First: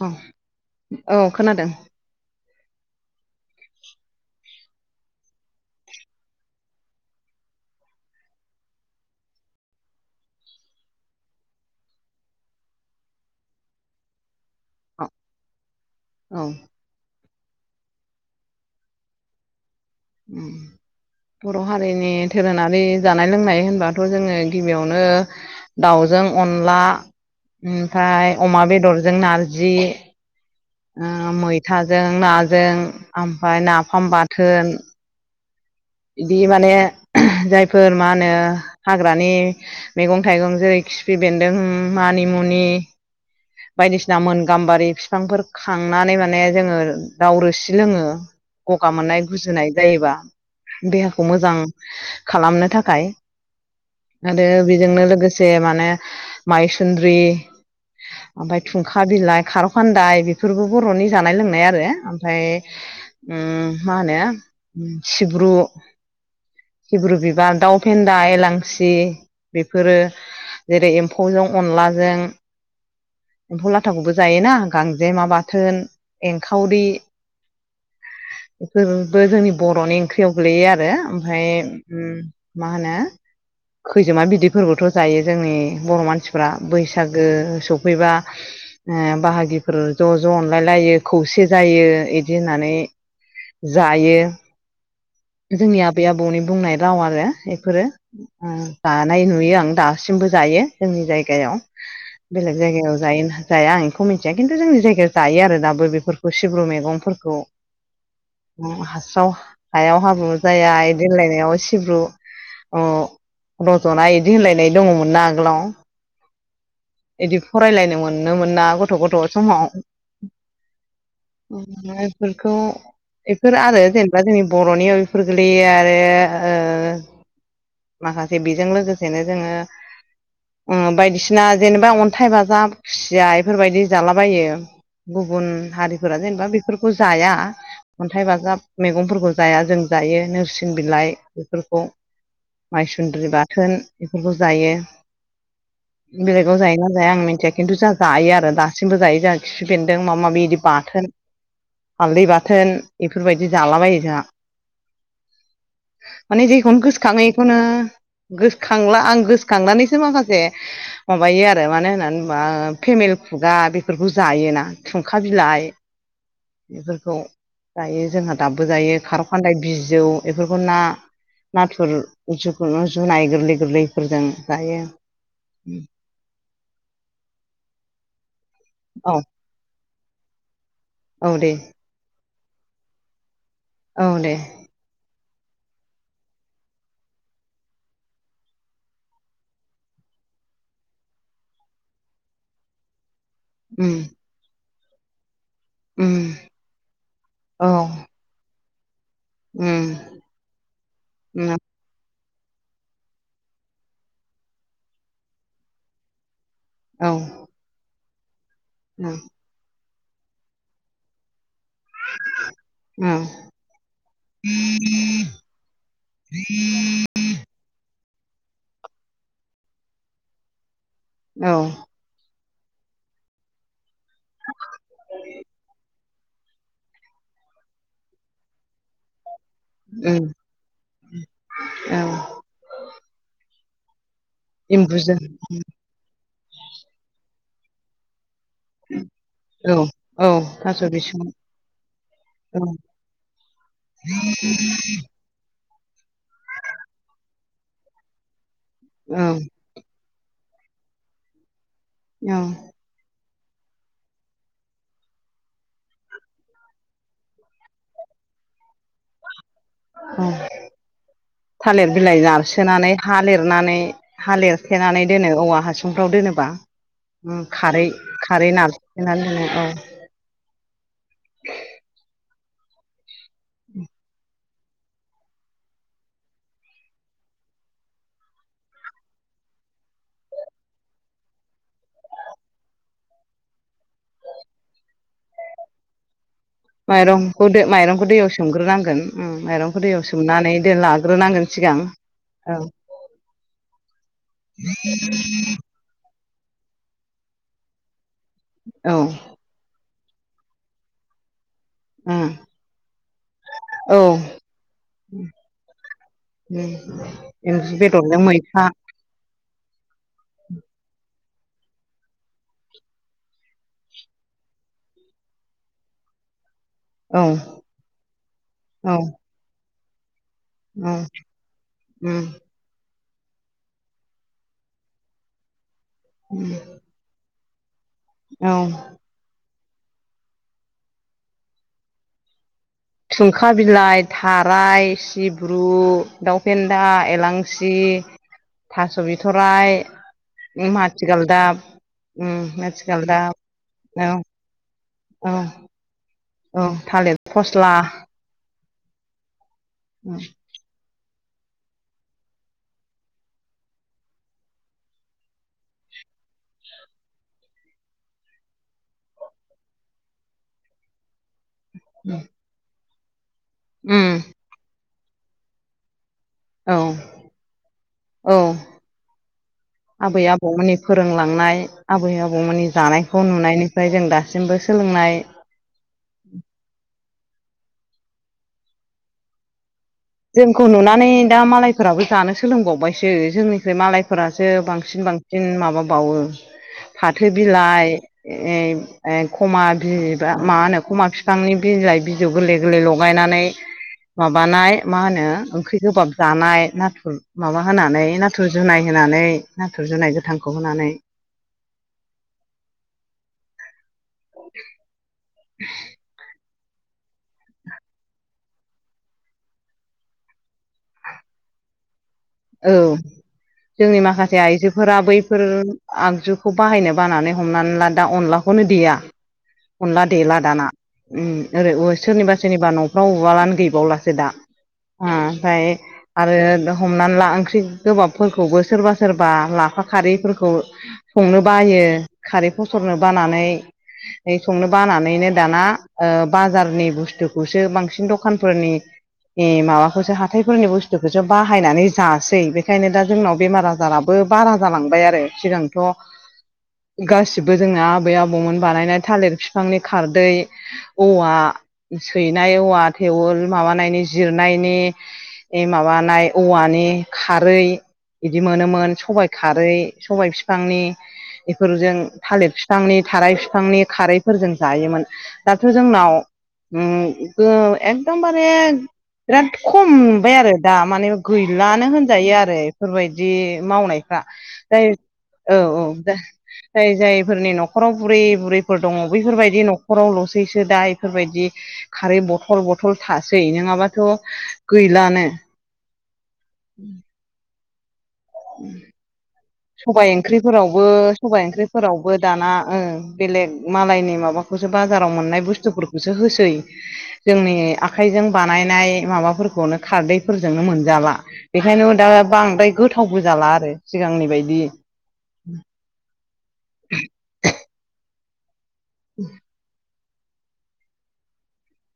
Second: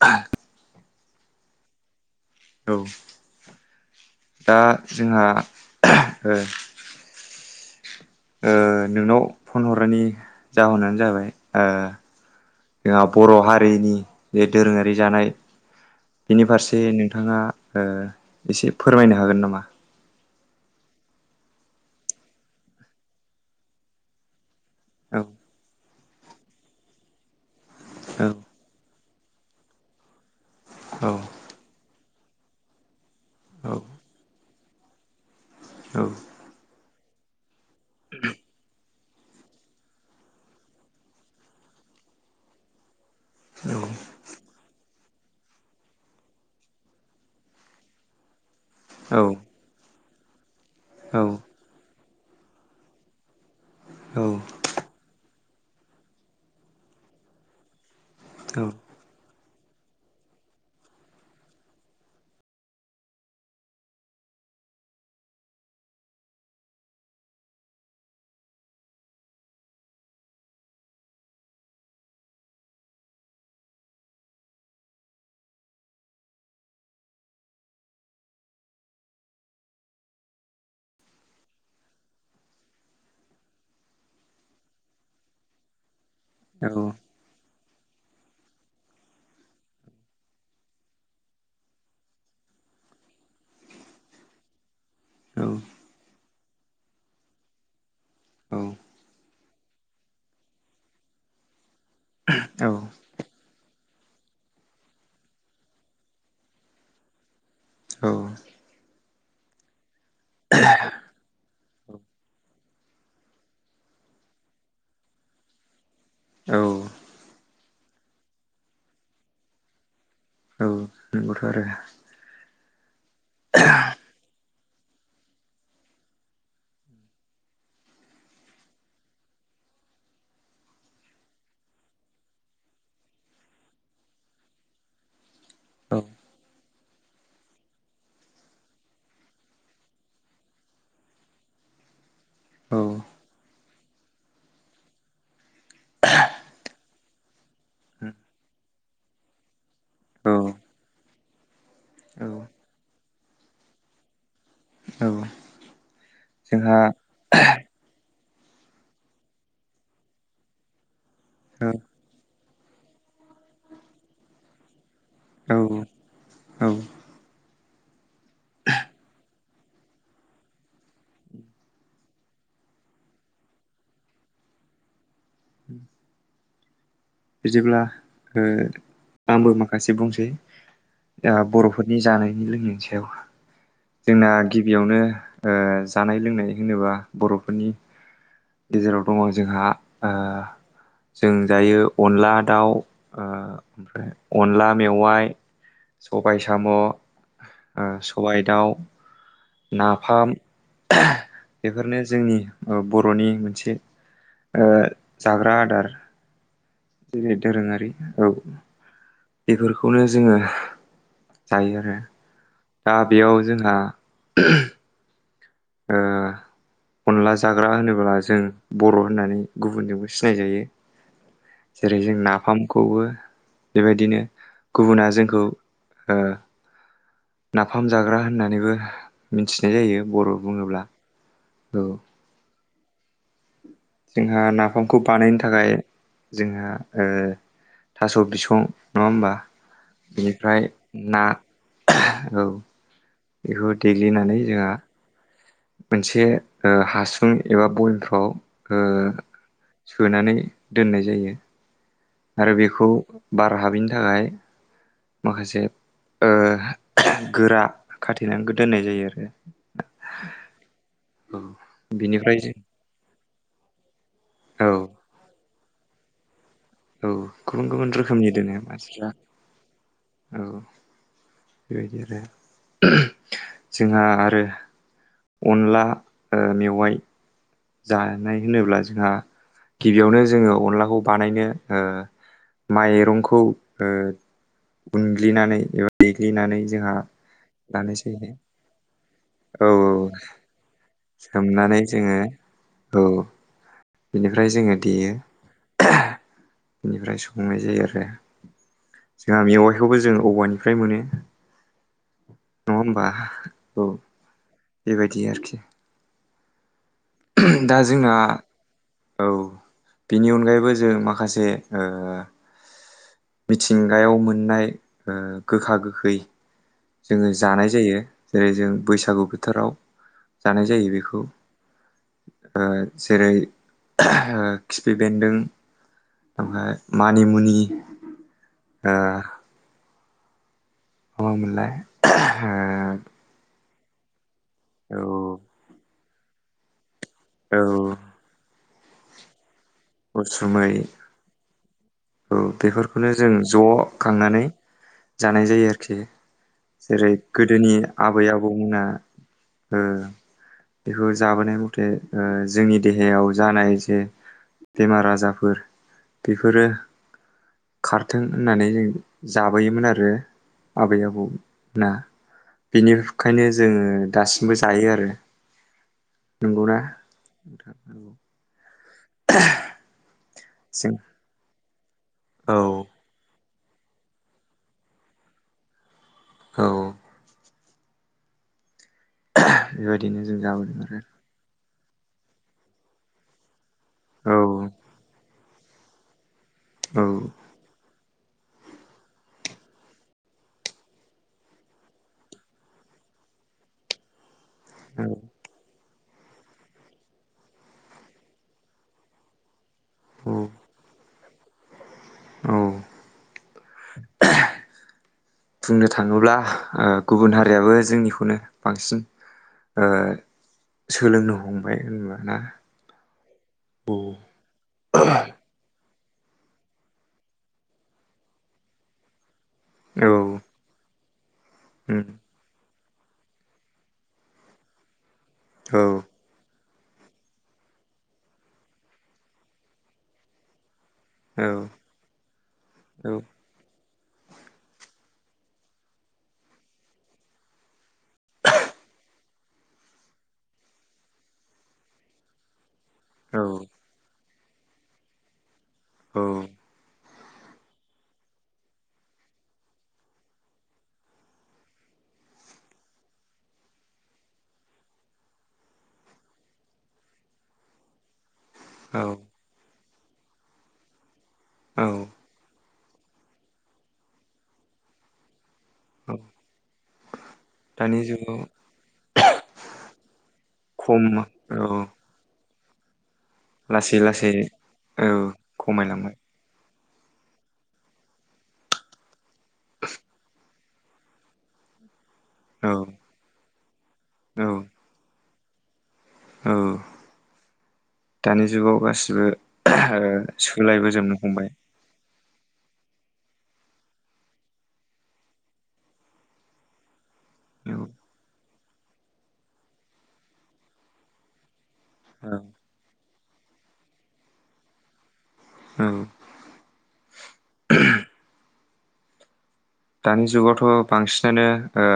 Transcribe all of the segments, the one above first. औ औ खोनादों औ दा जोंहा ओ नोंनाव फन हरनायनि जाहोनानो जाबाय जोंहा बर' हारिनि जे दोरोङारि औ जानाय औ बेनि फारसे नोंथाङा एसे फोरमायनो हागोन नामा? बर' हारिनि दोरोङारि जानाय लोंनाय होनबाथ' जोङो गिबियावनो औ दाउजों अनला औ ओमफ्राय अमा बेदर जों नारजि औ मैथाजों नाजों ओमफ्राय नाफाम बाथोन औ बिदि माने जायफोर मा होनो हाग्रानि मैगं थाइगं जेरै खिफि बेन्दों मा मानामुनि औ बायदिसिना गामबारि बिफांफोर खांनानै माने जोङो दाउ रोसि लोङो गगा मोननाय गुजुनाय जायोबा देहाखौ मोजां औ खालामनो थाखाय औ आरो बेजोंनो लोगोसे माने माइसुन्द्रि ओमफ्राय थुंखा बिलाइ खार'खान्दाय बेफोरबो बरनि जानाय लोंनाय आरो ओमफ्राय मा होनो सिब्रु सिब्रु बिबार दाउ फेन्दा एलांसि बेफोरो जेरै एम्फौजों अनलाजों एम्फौ लाथाखौबो जायोना गांजेमा बाथोन एंखावरि [inaudible] बेफोरबो जोंनि बरनि ओंख्रियाव गोलैयो आरो ओमफफ्राय मा होनो खैजोमा बिदै फोरबोथ जायो जोंनि बर मानसिफ्रा बैसागो बबेबा बाहागिफोर ज ज अनलायलायो खौसे जायो बिदि होननानै जायो जोंनि आबै आबौनि बुंनाय राव आरो बेफोरो दानाय नुयो आं दासिम बो जायो जोंनि जायगायाव बेलेग जायगायाव जायो होन जाया आं बेखौ मिथिया खिन्थु जोंनि जायगायाव जायो आरो दाबो बेफोरखौ सिब्रु मैगंफोरखौ हासाव हायाव हाब्रु जाया इदि होनलायनायाव ए सिब्रु रजनाय बिदि होनलायनाय दङमोन ना आगोलाव औ बिदि फरायलायनो मोननो मोना गथ गथ समाव नंगौथ' आरो बेफोरखौ बेफोर आरो जेनेबा ज बरनियाव बेफोर गोलैयो आरो माखासे बेजों लोगोसेनो जोङो बायदिसिना जेनेबा अन्थाइ बाजाब खुसिया बेफोरबायदि जालाबायो गुबुन औ हारिफोरा जेनेबा बेफोरखौ जाया अन्थाइ बाजाब मैगंफोरखौ जाया जों जायो नोरसिं बिलाइ बेफोरखौ औ माइसुन्द्रि बाथोन बेफोरखौ जायो बेलेगाव जायोना जाया आं मिथिया खिन्थु जाहा जायो आरो दासिबो जायो जाह खि बेन्दों माबा औ माबि बिदि बाथोन हालदै बाथोन बेफोरबायदि जालाबायो जोंहा औ माने जोंहा जिखौनो गोसो खाङो बेखौनो गोसोखांला आं गोसोखांनानैसो माखासे माबायो आरो मानो होननानै बुङोब्ला फेमेल खुगा बेफोरखौ जायोना खुंखा औ बिलाइ औ बेफोरखौ जायो जोंहा दाबो जायो खार खनदाय बिजौ बेफोरखौ ना नाथुरु जुनाय गोरलै गोरलैफोरजों जायो बिदिब्ला औ आंबो माखासे बुंसै द औ दे बरफोरनि जानायनि लोंनायनि सायाव औ जोंना दे गिबियावनो औ जानाय लोंनाय होनोब्ला बरफोरनि गेजेराव दङ जोंहा जों दायो अनला दाउ उम ओमफ्राय अनला मेवाइ उम सबाय साम' औ सबाय दाउ उम नाफाम उम औ बेफोरनो जोंनि ओ बरनि मोनसे जाग्रा आदार औ जेरै दोरोङारि औ बेफोरखौनो जोङो जायो आरो दा बेयाव जोंहा औ अनला जाग्रा होन होनोब्ला जों बर' होननानै गुबुनजोंबो सिनाय जायो औ जेरै जों ना फार्मखौबो बेबायदिनो गुबुना जोंखौ ओ नाफाम जाग्रा होननानैबो मिथिनाय जायो उम बर' बुङोब्ला औ जोंहा नाफामखौ एम्बुजों बानायनो थाखाय जोंहा ओ थास' बिसं नङा होमबा औ औ बेनिफ्राय थास' बिसं ना औ बेखौ देग्लिनानै जोंहा मोनसे हासुं एबा बयमफ्राव ओ औ सोनानै दोननाय जायो औ आरो बेखौ बार हाबैनि थाखाय माखासे ओ गोरा खाथेनानै दोननाय जायो आरो थालिर बिलाइ बिनिफ्राय जों नारसोनानै हा लिरनानै औ हालेरथेनानै दोनो औवा हासुंफ्राव दोनोबा औ ओम गुबुन खारै गुबुन रोखोमनि खारै दोनो मानसिफ्रा नारसोनानै दोनो औ औ [unintelligible] जोंहा आरो अनला ओ मेवाय जानाय होनोब्ला जोंहा गिबियावनो जोङो अनलाखौ बानायनो ओ माइरंखौ ओ उनग्लिनानै एबा दै माइरंखौ माइरंखौ दैयाव सोमग्रोनांगोन औ माइरंखौ दैयाव सोमनानै दोन लाग्रोन सोमनानै जोङो औ बिनिफ्राय जोङो देयो बेनिफ्राय संंनाय जायो आरो औ बेखौबो जों औवानिफ्राय मोनो उम नङा होमबा औ बेबायदि आरोखि दा [unintelligible] जोंना बेदरजों मैथा बिनि अनगायैबो जों माखासे मिथिंगायाव मोननाय ओ गोखा गोखै औ जोङो जानाय जायो जेरै जों औ बैसागु बोथोराव जानाय औ जायो बेखौ उम जेरै ओ खिफि बेन्दों ओमफ्राय मानिमुनि औ ओ मा मामोनलाय थुंखा बिलाइ थाराइ ओ सिब्रु दावफेनदा औ एलांसि थास' बिथराय उसुमै माथिगालदाब औ उम बेफोरखौनो जों माथिगालदाब ज' औ खांनानै औ जानाय जायो आरोखि औ जेरै थालिर फस्ला गोदोनि आबै आबौमोना ओ औ बेखौ जाबोनाय मथे ओ जोंनि देहायाव जानाय जे बेमार आजारफोर बेफोरो खारथों होननानै जों जाबोयोमोन आरो आबै आबौ ना बेनिखायनो जोङो उम दासिमबो जायो आरो नंगौ ना औ नोंथां औ [inaudible] आबै आबौमोननि जों फोरोंलांनाय आबै औ आबौमोननि जानायखौ नुनायनि ओमफ्राय जों दासिमबो सोलोंनाय औ बेबायदिनो जों जोंखौ जाबोदों आरो नुनानै दा मालायफोराबो जानो सोलोंबावबायसो जोंनि फ्राय औ मालायफोरासो बांसिन बांसिन माबाबावो औ फाथो बिलाइ खमा बि मा होनो खमा बिफांनि बिलाइ बिजौ गोरलै गोरलै लगाय नानै माबानाय मा औ होनो ओंख्रि गोबाब जानाय नाथुर माबा होनानै नाथुर जुनाय होनानै नाथुर जुनाय औ गोथांखौ होनानै औ बुंनो थाङोब्ला आ गुबुन हारियाबो जोंनिखौनो बांसिन ओ सोलोंनो हमबाय होनबा ना औ जोंनि माखासे आइजोफोरा बैफोर आगजुखौ बाहायनो बानानै हमनानै ला दा अनलाखौनो देया अनला औ देला दाना ओम उम सोरनिबा सोरनिबा न' राव उवालानो गैबावलासो दा आ ओमफ्राय औ आरो हमना ला ओंख्रि गोबाबफोरखौबो सोरबा सोरबा लाफा खारैफोरखौ संनो औ बायो खारै फसरनो औ बानानै संनो बानानैनो दाना ओ बाजारनि बुसथुखौसो बांसिन दखानफोरनि माबाखौसो हाथायफोरनि बुसथुखौसो बाहायनानै जासै बे बेखायनो दा जोंनाव बेमार आजाराबो बारा जालांबाय आरो सिगांथ' औ गासिबो जोंना आबै आबौमोन बानायनाय थालिर बिफांनि खारदै औवा सैनाय औवा थेवल माबानायनि जिरनायनि माबानाय औवानि खारै बिदि मोनोमोन औ सबाय खारै सबाय बिफांनि औ बेफोरजों थालिर बिफांनि थाराय बिफांनि खारैफोरजों जायोमोन दाथ' जोंनाव औ ओम दानि जुगाव एकदमबारे बिराद खम नुबाय आरो दा खम माने गै औ लानो होनजायो आरो बेफोरबायदि दि लासै मावनायफ्रा लासै जाय औ औ खमायलांबाय दा जाय जायफोरनि न'खराव बुरै बुरैफोर दङ बैफोरबायदि न'खरावल'सैसो दा बेफोरबायदि खारै बथल औ बथल थासै नङाबाथ' औ गैलानो औ दानि जुगाव गासिबो ओ सबाय ओंख्रिफोरावबो सोलायबोजोबनो सबबाय हमबाय ओंख्रिफोरावबो दाना ओं बेलेग मालायनि माबाखौसो बाजाराव मोननाय बुसथुफोरखौसो होसै जोंनि औ आखाइजों जों बानायनाय माबाफोरखौनो खारदैफोरजोंनो मोनजला बेखायनो दा औ बांद्राय गोथाव थावबो जाला आरो सिगांनि बायदि औ [unintelligible] उ [unintelligible] दानि जुगावथ' बांसिनानो ओ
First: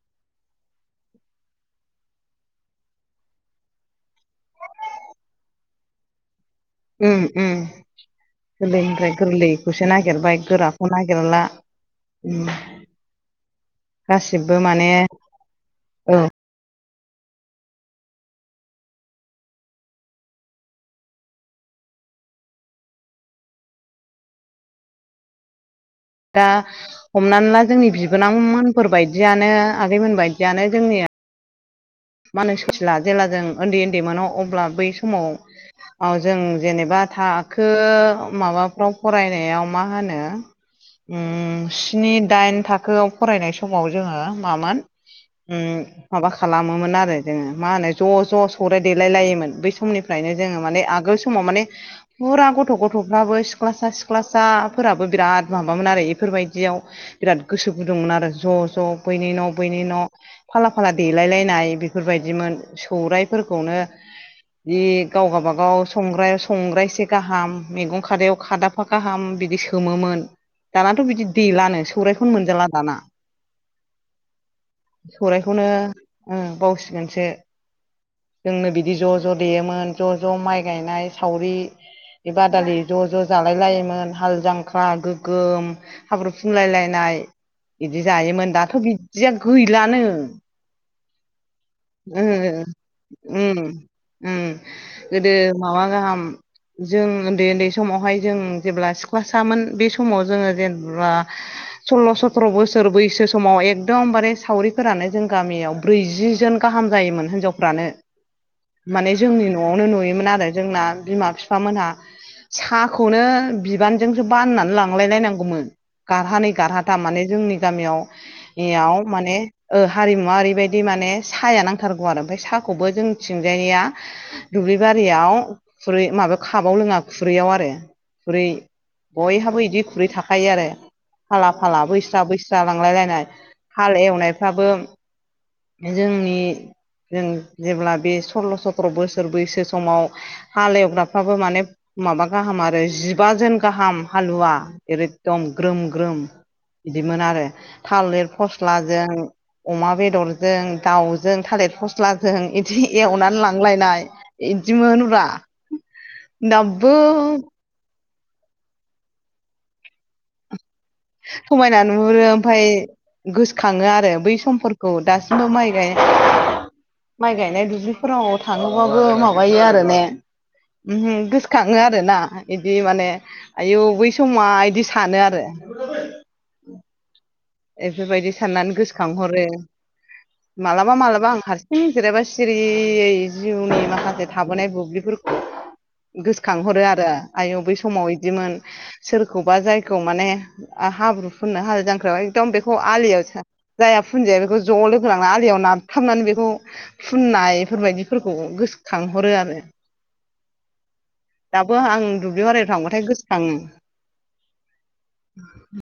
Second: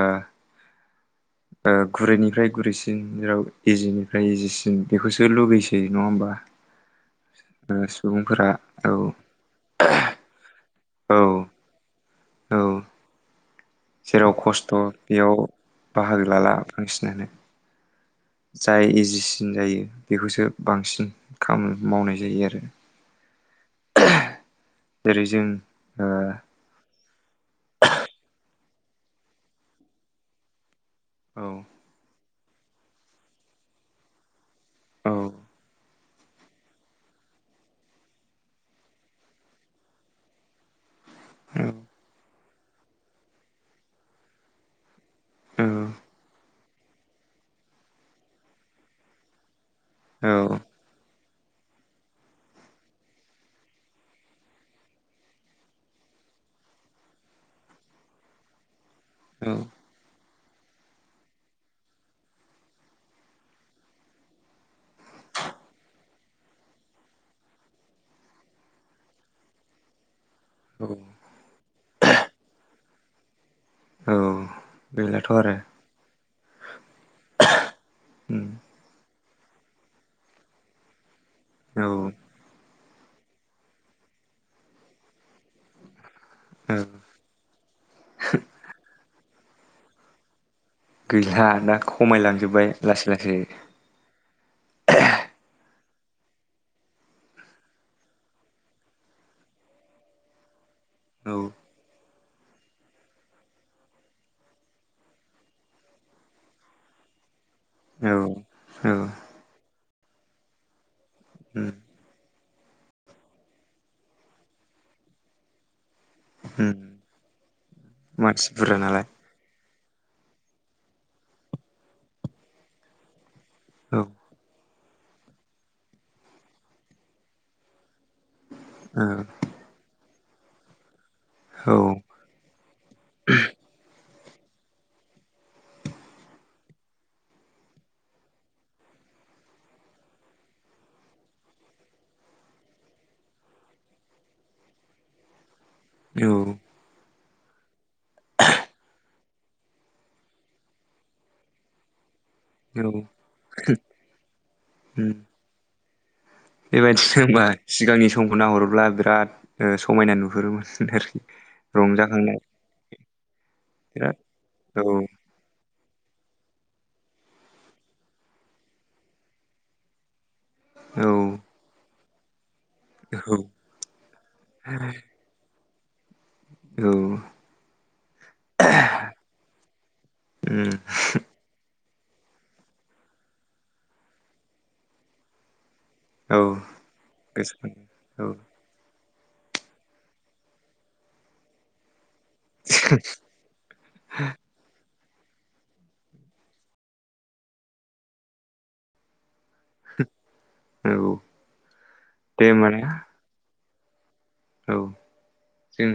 ओ गुरैनिफ्राय गुरैसिन जेराव इजिनिफ्राय इजिसिन बेखौसो लुगैसै नङा होमबा ओम ओम ओ सुबुंफोरा औ गोरलैनिफ्राय गोरलैखौसो नागिरबाय गोराखौ औ नागिरला उम औ जेराव गासिबो खसथ' माने बेयाव बाहागो लाला बांसिनानो ज [inaudible] जाय इजिसिन जायो बेखौसो बांसिन खामानि मावनाय जायो आरो जेरै जों दा हमनानै ला जोंनि बिबोनांमोन फोरबायदियानो आगैमोन बायदियानो जोंनिया औ मानो सुथिला जेब्ला जों उनदै उनदै मोन अब्ला बै समाव औ जों जेनेबा थाखो माबाफ्राव फरायनायाव मा होनो ओम औ स्नि दाइन थाखोआव फरायनाय समाव जोङो मामोन उम माबा खालाम मोन आरो जोङो मा होनो ज' ज' सौराय देलाय लायोमोन बै समनिफ्रायनो औ औ जोङो माने आगोल समाव माने फुरा गथ' गथ'फ्राबो सिख्लासा सिख्लासाफोराबो बिराद माबामोन आरो बेफोर बायायदि बिर गोसो गुदुंमोन आरो ज' ज' बैनि न' बैनि न' फाला फाला देलाय नाय बेफोरबायदिमोन सौरायाइफोरखौनो जि गाव गावाबागाव संग्रायाव संग्राय एसे गाहाम मैगं खादायाव खादाबफा गाहाम बिदि सोमोन औ दानाथ' बिदि दैलानो सौरखौनो मोनजाला दाना औ गैलाथ' आरो सौरायाइखौनो बावसिगोनसो। उम जोंनो बिदि ज' ज' देयोमोन ज' ज' माइ गायनाय सावरि औ बे बादालि ज' ज' जालाय लायोमोन हाल जांख्ला गोगोम हाब्रु औ फुनलायलायनाय फ्राय बिदि जायोमोन दाथ' बिदिया गैलानो गैला दा उम खमायलांजोब्बाय लासै लासै उम उम गोदो माबा गाहाम जों उन्दै उन्दै समावहाय जों जेब्ला सिख्ला सामोन बे समाव जोङो जेनेबा औ सल्ल' सथ्र' बोसोर बैसो समाव एकदमबारे सावरिफोरानो जों गामियाव ब्रैजि जोन गाहाम जायोमोन हिनजावफ्रानो औ औ माने जोंनि न'आवनो नुयोमोन आरो जोंना बिमा उम बिफामोनहा साहाखौनो बिबानजोंसो बाननानै लांलाय लायनांगौमोन। गारहानै उम गारहाथा माने जोंनि मानसि बुरजा गामियावयाव नालाय माने हारिमुवा ओरैबायदि माने साहाया नांथारगौ आरो ओमफ्राय साहाखौबो जों सिंजायनिया औ दुब्लि गारियाव खुरै माबायाव खाबाव लोङा खुरैयाव आरो खुरै औ बयहाबो बिदि खुरै थाखायो आरो फाला औ फाला बैस्रा बैस्रा लांलाय लायनाय हाल एवनायफ्राबो जोंनि जों जेब्ला बे सल्ल' सथ्र' बोसोर बैसो समाव हालेवग्राफ्राबो माने माबा गाहाम आरो जिबाजोन गाहाम हालुवा एखदम ग्रोम ग्रोम बिदिमोन आरो थालिर फस्लाजों अमा बेदर जों दाउजों थालिर फस्ला जों बिदि औ एवनानै लांलायनाय उम बिदिमोनब्रा दाबो बेबायदिनो होनोमबा सिगांनि समखौ नाहरोब्ला बिराद समायना नुहुरोमोन आरोखि समायना नुहुरो रंजाखांनाय ओमफफ्राय गोसोखाङो आरो बिराद बै औ समफोरखौ दासिमबो माइ गाय माइ गायनाय दुब्लिफोराव थाङोबाबो माबायो आरो ने गोसोखाङो आरो ना बिदि माने औ आयौ बै समा बिदि सानो आरो औ बेफोरबायदि साननानै गोसोखांहरो उम मालाबा मालाबा आं हारसिं जेनेबा सिरियै जिउनि माखासे थाबोनाय बुब्लिफोरखौ औ गोसोखांहरो आरो आयौ बै समाव गोसोखाङो औ बिदिमोन सोरखौबा जायखौ माने हाब्रु फुननो हाल जांख्रायाव बेखौ आलियाव जाया फचनजाया होलांना आलियाव नारथाबनानै बेखौ फुननाय बेफोरबायदिफोरखौ गोसोखांहरो आरो। [inaudible] औ दाबो आं दे दुब्लि होमबा बारियाव ना थांबाथाय गोसोखाङो औ जों [inaudible]